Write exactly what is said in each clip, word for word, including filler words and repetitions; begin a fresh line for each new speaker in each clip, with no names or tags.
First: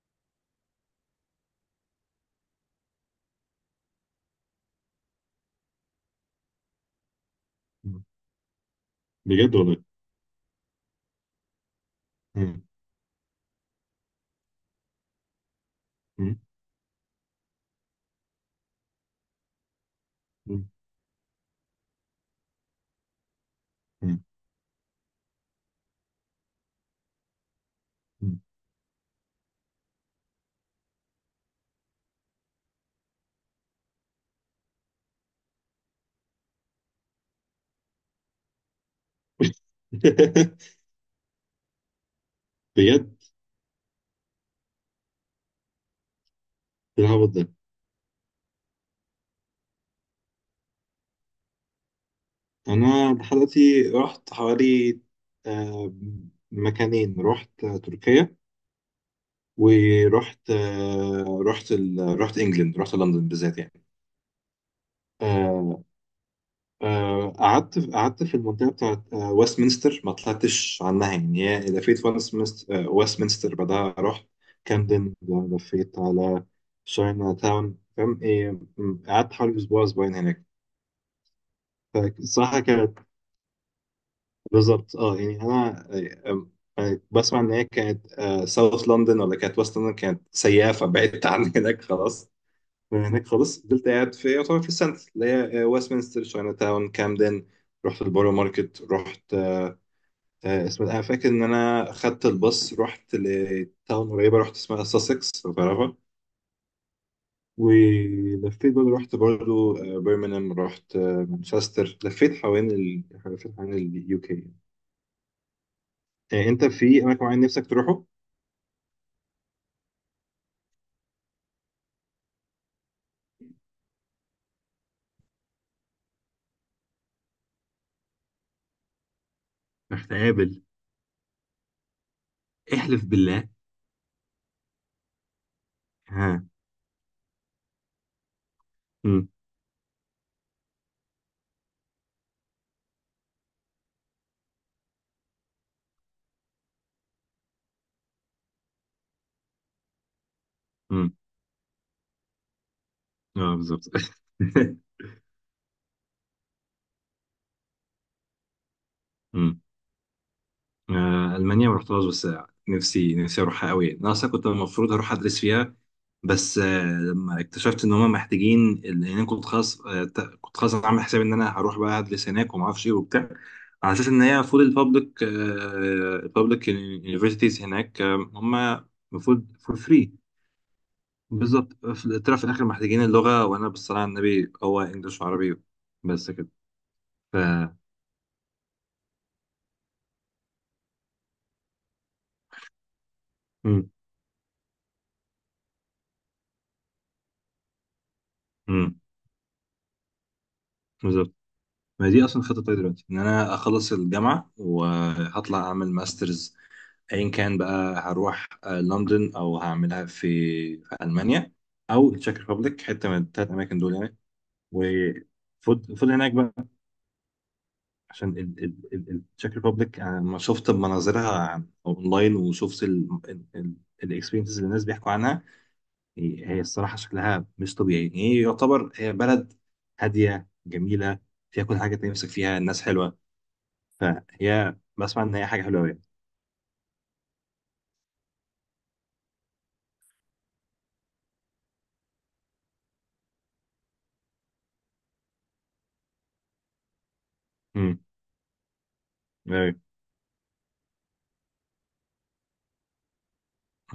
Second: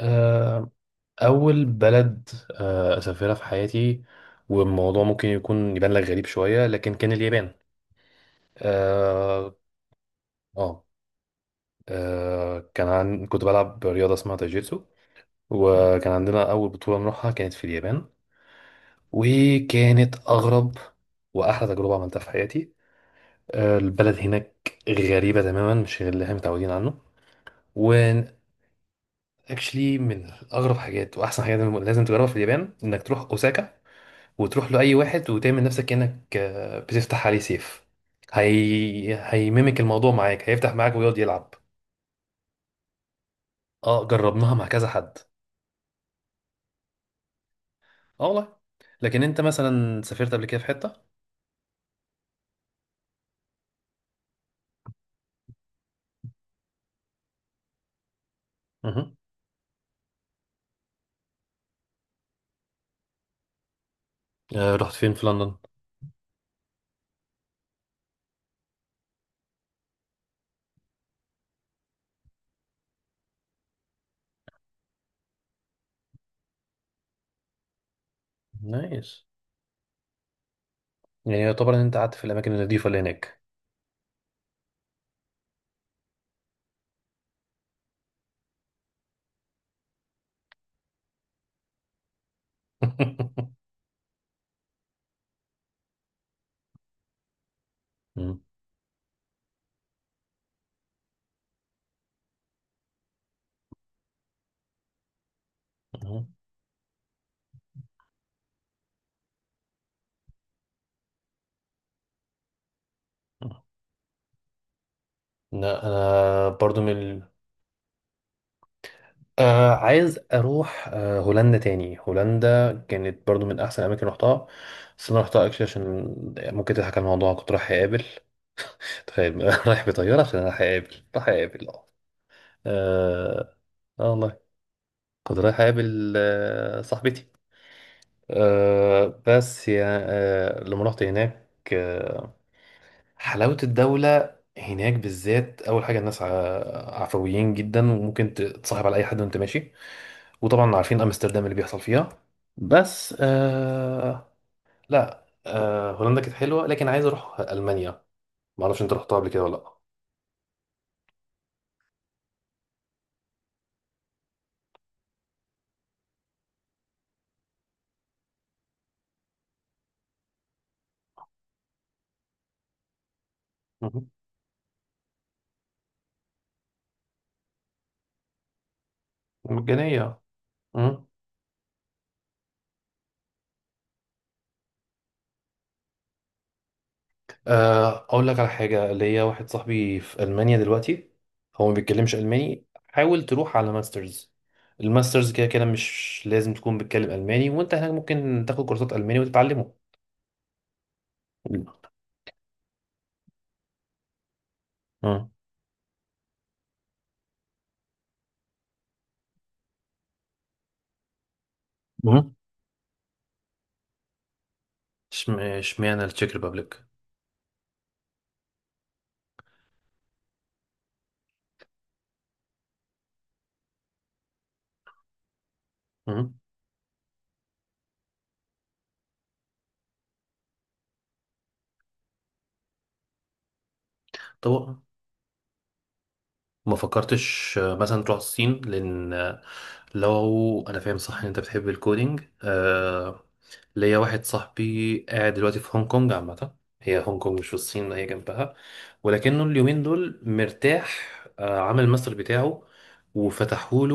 آه، أول بلد آه، أسافرها في حياتي. والموضوع ممكن يكون يبان لك غريب شوية، لكن كان اليابان.
مم.
آه
بجد والله.
آه
مم.
آه، كان عن... كنت بلعب رياضة اسمها تايجيتسو، وكان
مم.
عندنا أول بطولة نروحها كانت في اليابان، وكانت
مم.
أغرب وأحلى تجربة عملتها في حياتي. آه، البلد
مم.
هناك غريبة تماما، مش غير اللي احنا متعودين عنه. و
مم.
actually من أغرب حاجات وأحسن حاجات لازم تجربها في اليابان إنك تروح أوساكا، وتروح له اي واحد وتعمل نفسك كأنك آه، بتفتح عليه سيف. هي... هيميمك الموضوع معاك، هيفتح معاك ويقعد يلعب.
بجد.
اه، جربناها مع كذا حد.
العبط ده.
اه والله. لكن انت مثلا سافرت قبل كده في حتة؟
انا لحد دلوقتي رحت حوالي آه، مكانين. رحت آه، تركيا،
مه.
ورحت آه، رحت ال... رحت انجلند، رحت لندن بالذات يعني.
آه رحت فين في لندن؟
آه، آه، قعدت قعدت في المنطقة بتاعت آه، ويستمنستر، ما طلعتش عنها يعني، هي لفيت ويستمنستر. آه، ويستمنستر بعدها رحت كامدن، لفيت على شاينا تاون، فاهم إيه. م-
نايس.
قعدت حوالي أسبوع أسبوعين هناك.
يعني يعتبر ان انت قعدت في الاماكن
فالصراحة
النظيفة اللي
كانت
هناك.
بالظبط، اه يعني أنا آه، آه، بسمع إن هي كانت ساوث لندن ولا كانت ويست لندن، كانت سيئة، فبعدت عن هناك خلاص. من هناك خلاص فضلت قاعد في يعتبر في السنتر اللي هي ويستمنستر، شاينا تاون، كامدن. رحت البورو
مم.
ماركت، رحت آه، اسمها، انا فاكر ان انا خدت الباص رحت لتاون قريبه، رحت اسمها ساسكس، لو تعرفها.
مم.
ولفيت برضه، رحت برضه برمنهام، رحت آه، مانشستر. لفيت حوالين ال... لفيت حوالين اليو كي.
لا، انا
انت
برضو من
في اماكن
ال...
معين نفسك تروحه؟
آه عايز اروح آه هولندا تاني. هولندا كانت برضو من احسن الاماكن رحتها، بس انا رحتها اكشلي عشان ممكن تضحك على الموضوع. كنت رايح اقابل، تخيل، رايح
رحت
بطياره عشان رايح
اقابل.
اقابل رايح اقابل اه
احلف بالله.
اه. آه والله. كنت رايح اقابل
ها.
آه صاحبتي. آه
امم.
بس يا آه لما رحت هناك، آه حلاوه الدوله هناك بالذات. اول حاجه الناس ع- عفويين جدا، وممكن تتصاحب على اي حد وانت ماشي. وطبعا عارفين
امم.
امستردام اللي بيحصل فيها. بس
اه بالظبط.
آه لا، آه هولندا كانت حلوه، لكن عايز اروح المانيا. ما اعرفش انت رحتها قبل كده ولا
امم.
لا؟
آه المانيا ما رحتهاش، بس نفسي نفسي اروحها قوي يعني. انا اصلا كنت المفروض هروح ادرس فيها، بس آه، لما اكتشفت ان هم محتاجين، لان انا كنت خلاص آه، ت- كنت خلاص عامل حسابي ان انا هروح بقى ادرس هناك وما اعرفش ايه وبتاع، على اساس
مهم.
ان هي فول البابليك البابليك يونيفرسيتيز هناك آه، هم المفروض فور فري.
مجانيه. مهم.
بالظبط، في- طلع في الاخر محتاجين اللغه، وانا بالصلاه على النبي هو انجلش وعربي، بس كده ف.
آه اقول لك على حاجه، ليا واحد صاحبي في المانيا دلوقتي، هو ما بيتكلمش الماني، حاول تروح على
مم.
ماسترز. الماسترز كده كده مش لازم تكون بتتكلم الماني، وانت هناك ممكن تاخد كورسات
مم.
الماني وتتعلمه.
بالظبط.
مم.
ما هي دي اصلا الخطه بتاعتي دلوقتي، ان انا اخلص الجامعه وهطلع اعمل ماسترز، ايا كان بقى. هروح آه، لندن او هعملها في في المانيا او
مهم.
التشيك ريبابليك، حته من الثلاث اماكن دول يعني.
اشم-
وفضل
اشمعنى
فضل
التشيك
هناك بقى.
ريبابليك؟
عشان ال- ال- ال- التشيك ريبابليك، انا لما شفت مناظرها اونلاين وشفت الاكسبيرينسز اللي الناس بيحكوا عنها،
مم.
هي هي الصراحه شكلها مش طبيعي. هي يعتبر هي بلد هاديه جميله، فيها كل حاجه انت نفسك فيها، الناس حلوه. فهي
طب،
بسمع ان هي حاجه حلوه قوي.
ما فكرتش آه، مثلا تروح الصين؟ لان آه، لو انا فاهم صح ان انت بتحب الكودينج، آه، ليا واحد صاحبي قاعد دلوقتي في هونج كونج عامه. هي هونج كونج مش في الصين،
امم.
هي جنبها، ولكنه اليومين
أيوة.
دول مرتاح. آه، عمل الماستر بتاعه،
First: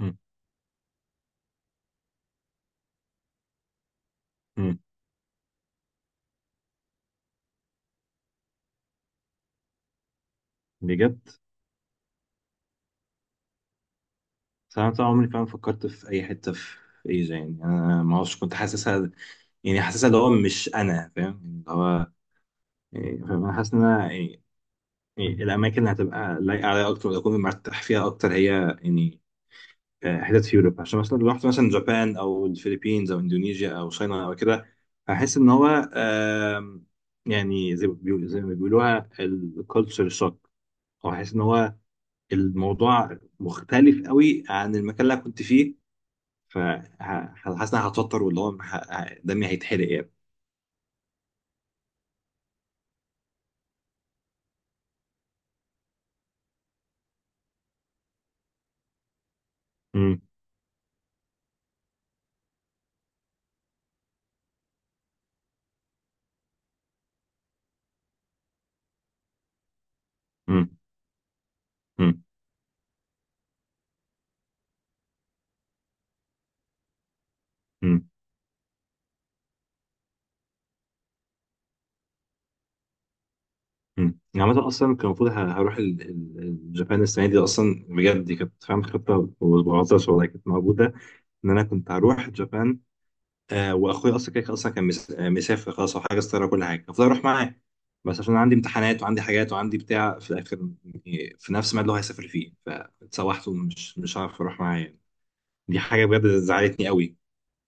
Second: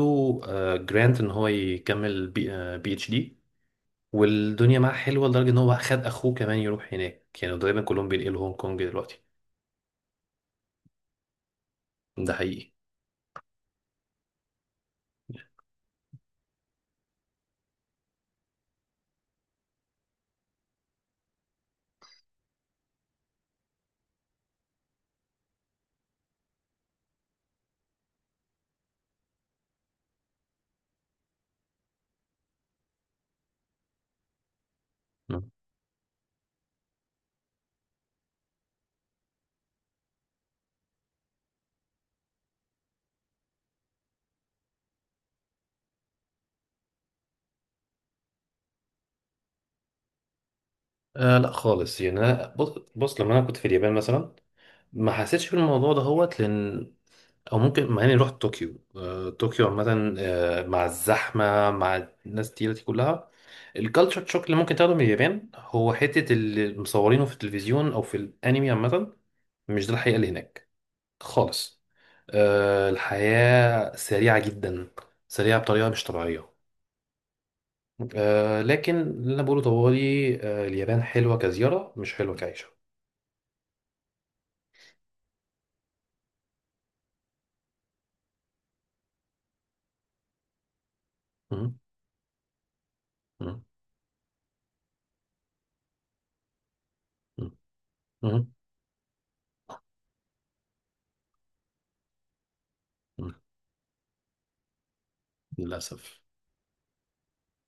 أمم.
جرانت ان هو يكمل بي آه بي اتش دي. والدنيا
أمم.
معاه حلوه لدرجه ان هو خد اخوه كمان يروح هناك، يعني تقريبا كلهم بينقلوا هونج كونج دلوقتي.
بجد.
ده حقيقي.
بس انا طبعا عمري فعلا فكرت في اي حته في ايجا يعني. انا ما اعرفش، كنت حاسسها يعني، حاسسها اللي هو، مش انا فاهم يعني اللي هو، يعني فاهم. انا حاسس ان انا يعني، يعني الاماكن اللي هتبقى لايقه عليا اكتر واكون مرتاح فيها اكتر هي يعني آه، حتت في اوروبا. عشان مثلا لو رحت مثلا جابان او الفلبينز او اندونيسيا او صينيا او كده، هحس ان هو آم، يعني زي ما بيقولوا- زي ما بيقولوها الكالتشر شوك. او هحس ان هو الموضوع مختلف قوي عن المكان اللي أنا كنت فيه. فحاسس ان انا هتوتر، واللي هو ه- ه- دمي هيتحرق يعني.
آه لا خالص. يعني انا بص، بص لما انا كنت في اليابان مثلا ما حسيتش بالموضوع ده هوت، لان او ممكن مع اني رحت طوكيو. آه طوكيو عامه
مم.
آه مع الزحمه، مع الناس التقيله دي كلها، الكالتشر شوك اللي ممكن تاخده من اليابان هو حته اللي مصورينه في التلفزيون او في الانمي عامه. مش ده الحقيقه اللي هناك
مم.
خالص.
مم.
آه الحياه سريعه جدا، سريعه بطريقه مش طبيعيه.
مم.
آه لكن اللي انا بقوله طوالي، آه اليابان حلوه كزياره، مش حلوه كعيشه.
مم. يعني عامة أصلا كان المفروض ه- هروح ال- ال- اليابان السنة دي أصلا، بجد دي كانت فاهم خطة، وبعطش والله كانت موجودة إن أنا
مم.
كنت هروح اليابان.
مم.
آه، وأخويا أصلا كده كده أصلا كان مس- آه، مسافر خلاص، وحاجز طيارة، وكل حاجة المفروض أروح
مم.
معاه. بس عشان
مم.
عندي امتحانات وعندي حاجات وعندي بتاع في الآخر يعني، في نفس الميعاد اللي هو هيسافر فيه،
مم.
فاتسوحت، ومش مش هعرف أروح معاه يعني. دي حاجة
للأسف.
بجد زعلتني قوي.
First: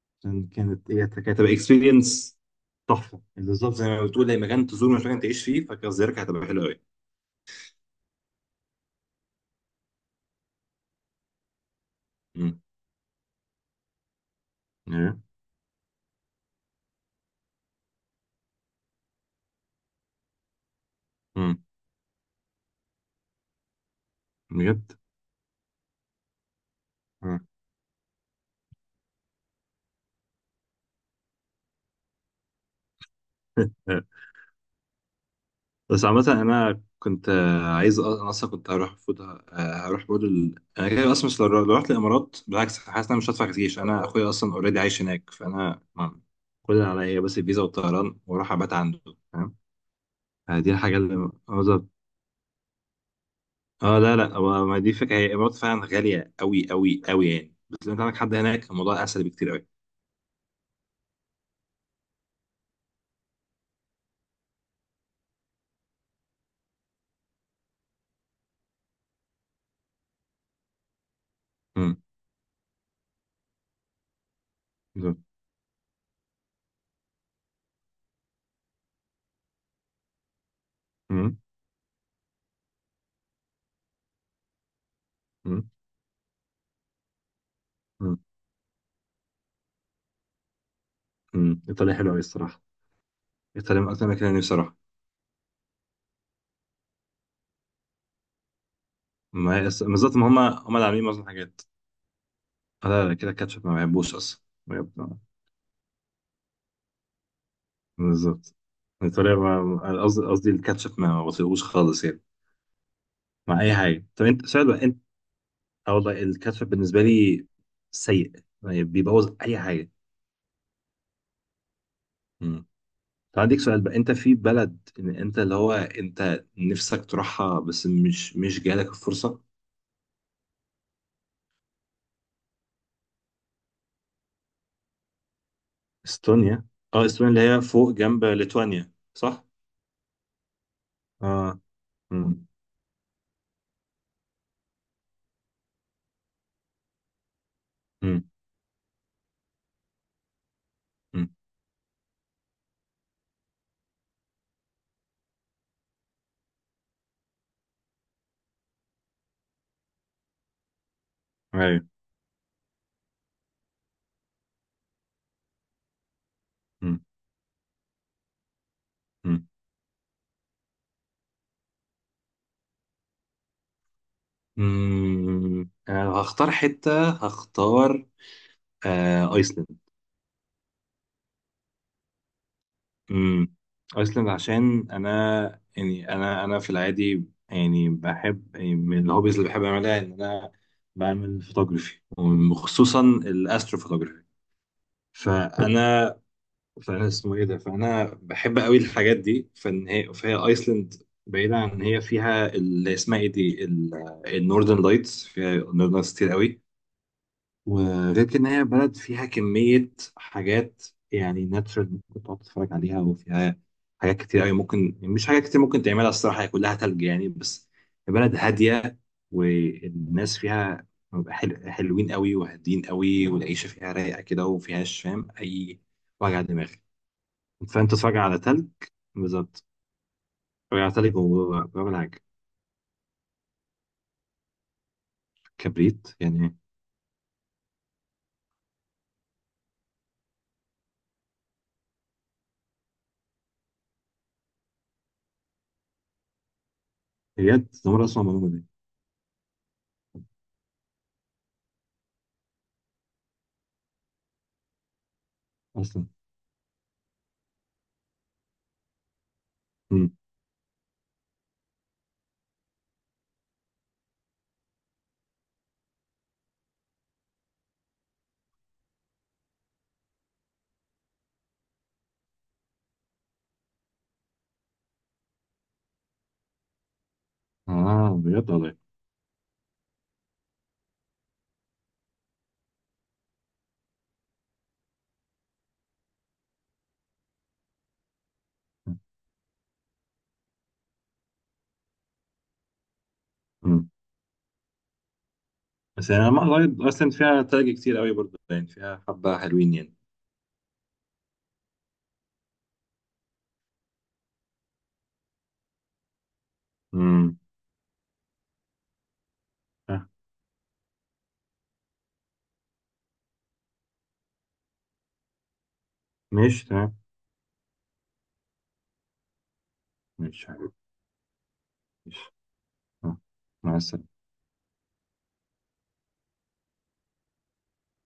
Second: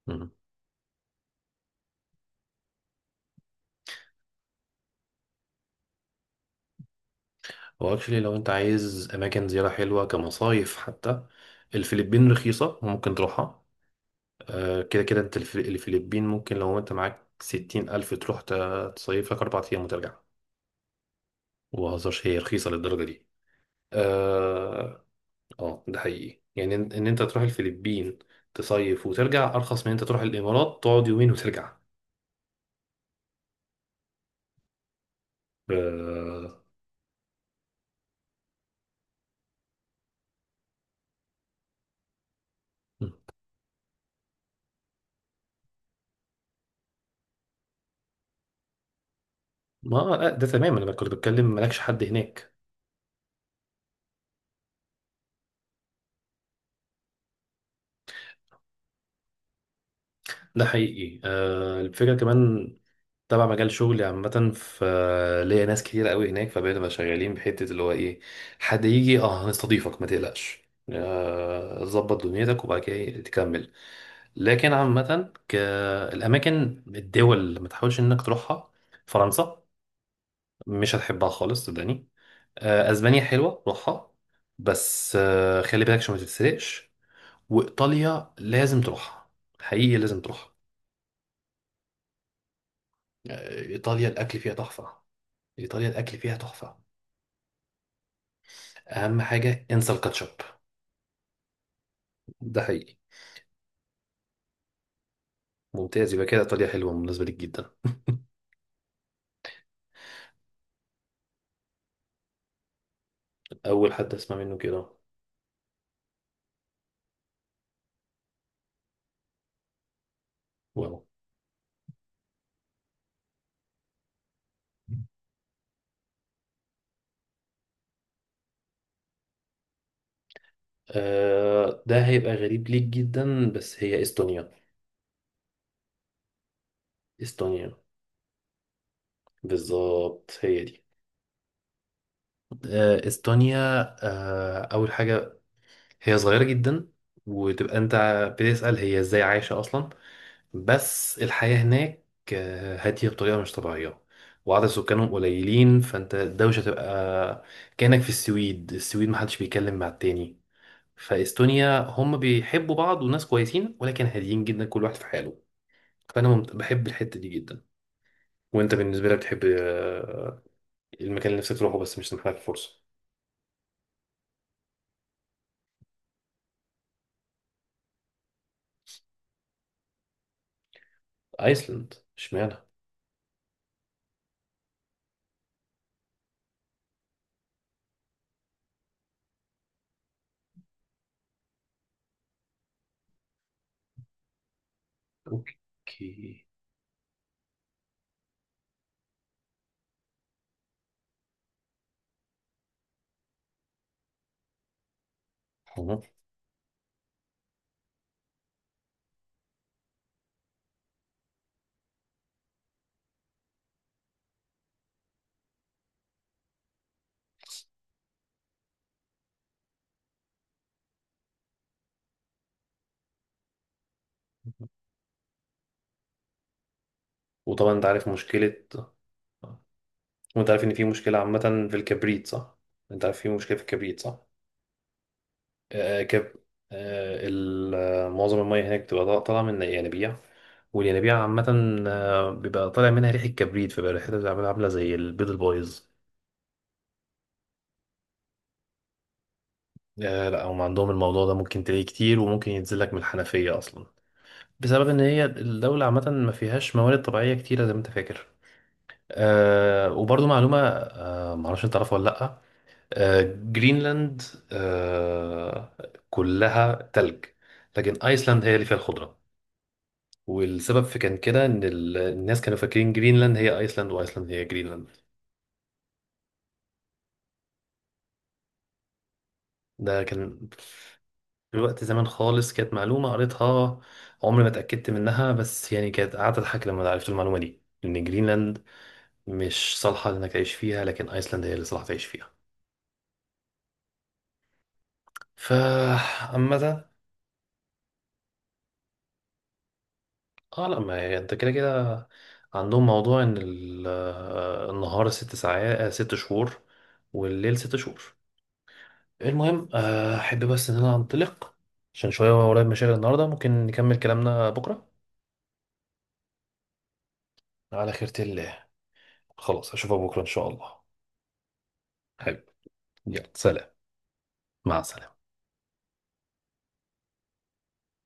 مم.
عشان كانت هي كانت هتبقى اكسبيرينس تحفه. بالظبط زي ما بتقول، اي مكان تزوره مش مكان تعيش فيه، فكزيارتك هتبقى حلوه قوي.
هو اكشلي لو انت عايز اماكن زيارة حلوة كمصايف حتى، الفلبين
امم.
رخيصة وممكن تروحها. آه، كده
إيه؟
كده انت الف- الفلبين ممكن لو انت معاك ستين ألف تروح ت- تصيف لك أربع أيام وترجع.
امم.
مبهزرش هي رخيصة للدرجة دي.
بجد.
اه. آه، ده حقيقي، يعني ان إن انت
آه.
تروح الفلبين تصيف وترجع أرخص من انت تروح الإمارات تقعد يومين وترجع.
بس عامة
آه،
أنا كنت آه، عايز أ- أنا أصلا كنت هروح فوت آه، هروح برضه ال... أنا كده أصلا مش. لو لو رحت الإمارات بالعكس، حاسس إن أنا مش هدفع كتير. أنا أخويا أصلا أوريدي عايش هناك، فأنا ما- كل اللي عليا بس الفيزا والطيران، وأروح أبات عنده، فاهم.
ما آه، ده
آه، دي
تمام، انا
الحاجة
كنت
اللي.
بتكلم مالكش حد هناك.
اه، لا لا، هو- ما دي فكره، هي الامارات فعلا غاليه قوي قوي قوي يعني، بس لو انت عندك حد هناك الموضوع اسهل بكتير قوي.
ده حقيقي. آه، الفكرة كمان تبع مجال شغلي عامة، ف ليا ناس كتير قوي هناك، فبقينا بقى شغالين بحتة اللي هو ايه، حد يجي اه هنستضيفك، ما تقلقش، آه،
امم.
ظبط دنيتك وبعد كده إيه، تكمل. لكن
بالظبط.
عامة، ك- الأماكن الدول اللي ما تحاولش إنك تروحها، فرنسا، مش هتحبها
امم.
خالص صدقني. آه، أسبانيا حلوة، روحها، بس آه،
امم.
خلي بالك عشان ما تتسرقش.
امم.
وإيطاليا لازم تروحها، حقيقي لازم تروحها.
امم. ايطاليا حلوه قوي الصراحه. ايطاليا من اكتر
ايطاليا
مكان
الاكل فيها
نفسي اروح.
تحفه. ايطاليا الاكل فيها تحفه. اهم
ما
حاجه
هي أس-
انسى
بالظبط، ما
الكاتشب.
هم هم اللي عاملين معظم الحاجات.
ده
آه،
حقيقي.
لا لا، كده الكاتشب ما بحبوش اصلا. بجد.
ممتاز، يبقى كده ايطاليا حلوه بالنسبه ليك جدا.
بالظبط. ايطاليا ما- قصدي، قصدي الكاتشب ما بطيقوش خالص يعني مع اي
اول
حاجه.
حد
طب
اسمع
انت
منه
سؤال بقى
كده.
انت. اه والله الكاتشب بالنسبه لي سيء يعني، بيبوظ اي حاجه.
واو.
فعندك سؤال بقى، انت في بلد ان انت اللي هو انت نفسك تروحها بس مش مش جالك الفرصة.
آه ده هيبقى غريب ليك جدا، بس هي استونيا.
استونيا. اه، استونيا اللي هي
استونيا،
فوق جنب ليتوانيا صح.
بالظبط هي دي.
اه. امم.
آه استونيا. آه اول حاجه هي صغيرة جدا، وتبقى انت
امم.
بتسأل هي ازاي عايشة اصلا. بس
امم.
الحياة هناك آه، هادية بطريقة مش طبيعية، وعدد سكانهم قليلين، فانت الدوشة تبقى كأنك في السويد. السويد محدش بيتكلم مع التاني. فاستونيا
ايوه.
هم بيحبوا بعض وناس كويسين، ولكن هاديين جدا، كل واحد في حاله. فانا ممت- بحب
امم.
الحتة دي جدا. وانت بالنسبة لك بتحب
امم.
آه، المكان اللي نفسك تروحه بس مش سامح لك الفرصة؟
امم. آه، هختار حتة، هختار آه ايسلند.
ايسلند اشمعنى؟
امم. ايسلند عشان انا يعني انا انا في العادي يعني بحب، يعني من الهوبيز اللي بحب اعملها ان انا بعمل فوتوغرافي، وخصوصا الاسترو. فانا فانا اسمه ايه ده، فانا بحب قوي الحاجات دي، فان هي فهي ايسلند. بعيدا عن ان هي فيها اللي اسمها ايه دي، النوردن لايتس، فيها نوردن
اوكي.
لايتس كتير قوي. وغير كده، ان هي بلد فيها كمية حاجات يعني ناتشورال، ممكن تقعد تتفرج عليها، وفيها حاجات كتير قوي، ممكن يعني مش حاجات كتير، ممكن تعملها الصراحة، هي كلها تلج يعني، بس بلد هادية، والناس فيها بيبقى حل... حلوين قوي، وهادين قوي، والعيشة فيها رايقة كده، ومفيهاش فاهم أي وجع دماغ.
وطبعا انت
فأنت
عارف
تتفرج على
مشكلة.
تلج. بالظبط.
وانت عارف ان
تتفرج
في
على تلج
مشكلة عامة في
وبرغم على.
الكبريت، صح؟ انت عارف في مشكلة في الكبريت، صح؟ آه آه،
كبريت
كب
يعني.
آه ال- آه، معظم المية هناك بتبقى طا- طالعة من ينابيع. والينابيع عامة آه، بيبقى طالع منها ريحة كبريت، فبقى ريحتها بتبقى عاملة زي البيض البايظ.
بجد ده مرة أسمع المعلومة دي.
آه لا، هم عندهم الموضوع ده ممكن تلاقيه كتير وممكن ينزل لك من الحنفية أصلا، بسبب إن هي الدولة
أصلا.
عامة ما فيهاش موارد طبيعية كتيرة زي ما أنت فاكر. آه
مم.
وبرضو معلومة، آه معرفش أنت تعرفها ولا لأ. آه، جرينلاند آه، كلها تلج، لكن ايسلاند هي اللي فيها الخضره. والسبب في كان كده ان ال- الناس كانوا فاكرين جرينلاند هي ايسلاند وايسلاند هي جرينلاند.
آه بجد والله.
ده كان في وقت زمان خالص، كانت معلومه قريتها، عمري ما اتاكدت منها، بس يعني كانت قعدت اضحك لما عرفت المعلومه دي، ان جرينلاند مش صالحه انك تعيش فيها، لكن ايسلاند هي اللي صالحه تعيش فيها.
بس يعني لما لايت
فعامة
اصلا فيها تاج كتير قوي برضه، يعني فيها حبة حلوين يعني.
اه لا، ما هي انت كده كده عندهم موضوع ان ال- آه، النهار ست ساعات، آه، ست شهور،
امم.
والليل ست شهور. المهم،
آه،
آه، احب بس ان انا انطلق، عشان شوية ورايا مشاغل النهاردة. ممكن نكمل كلامنا بكرة
ماشي تمام.
على خيرة الله. خلاص، اشوفك بكرة ان
ماشي
شاء الله.
حبيبي. ماشي.
حلو.
آه،
يلا سلام.
مع السلامة.
مع السلامة.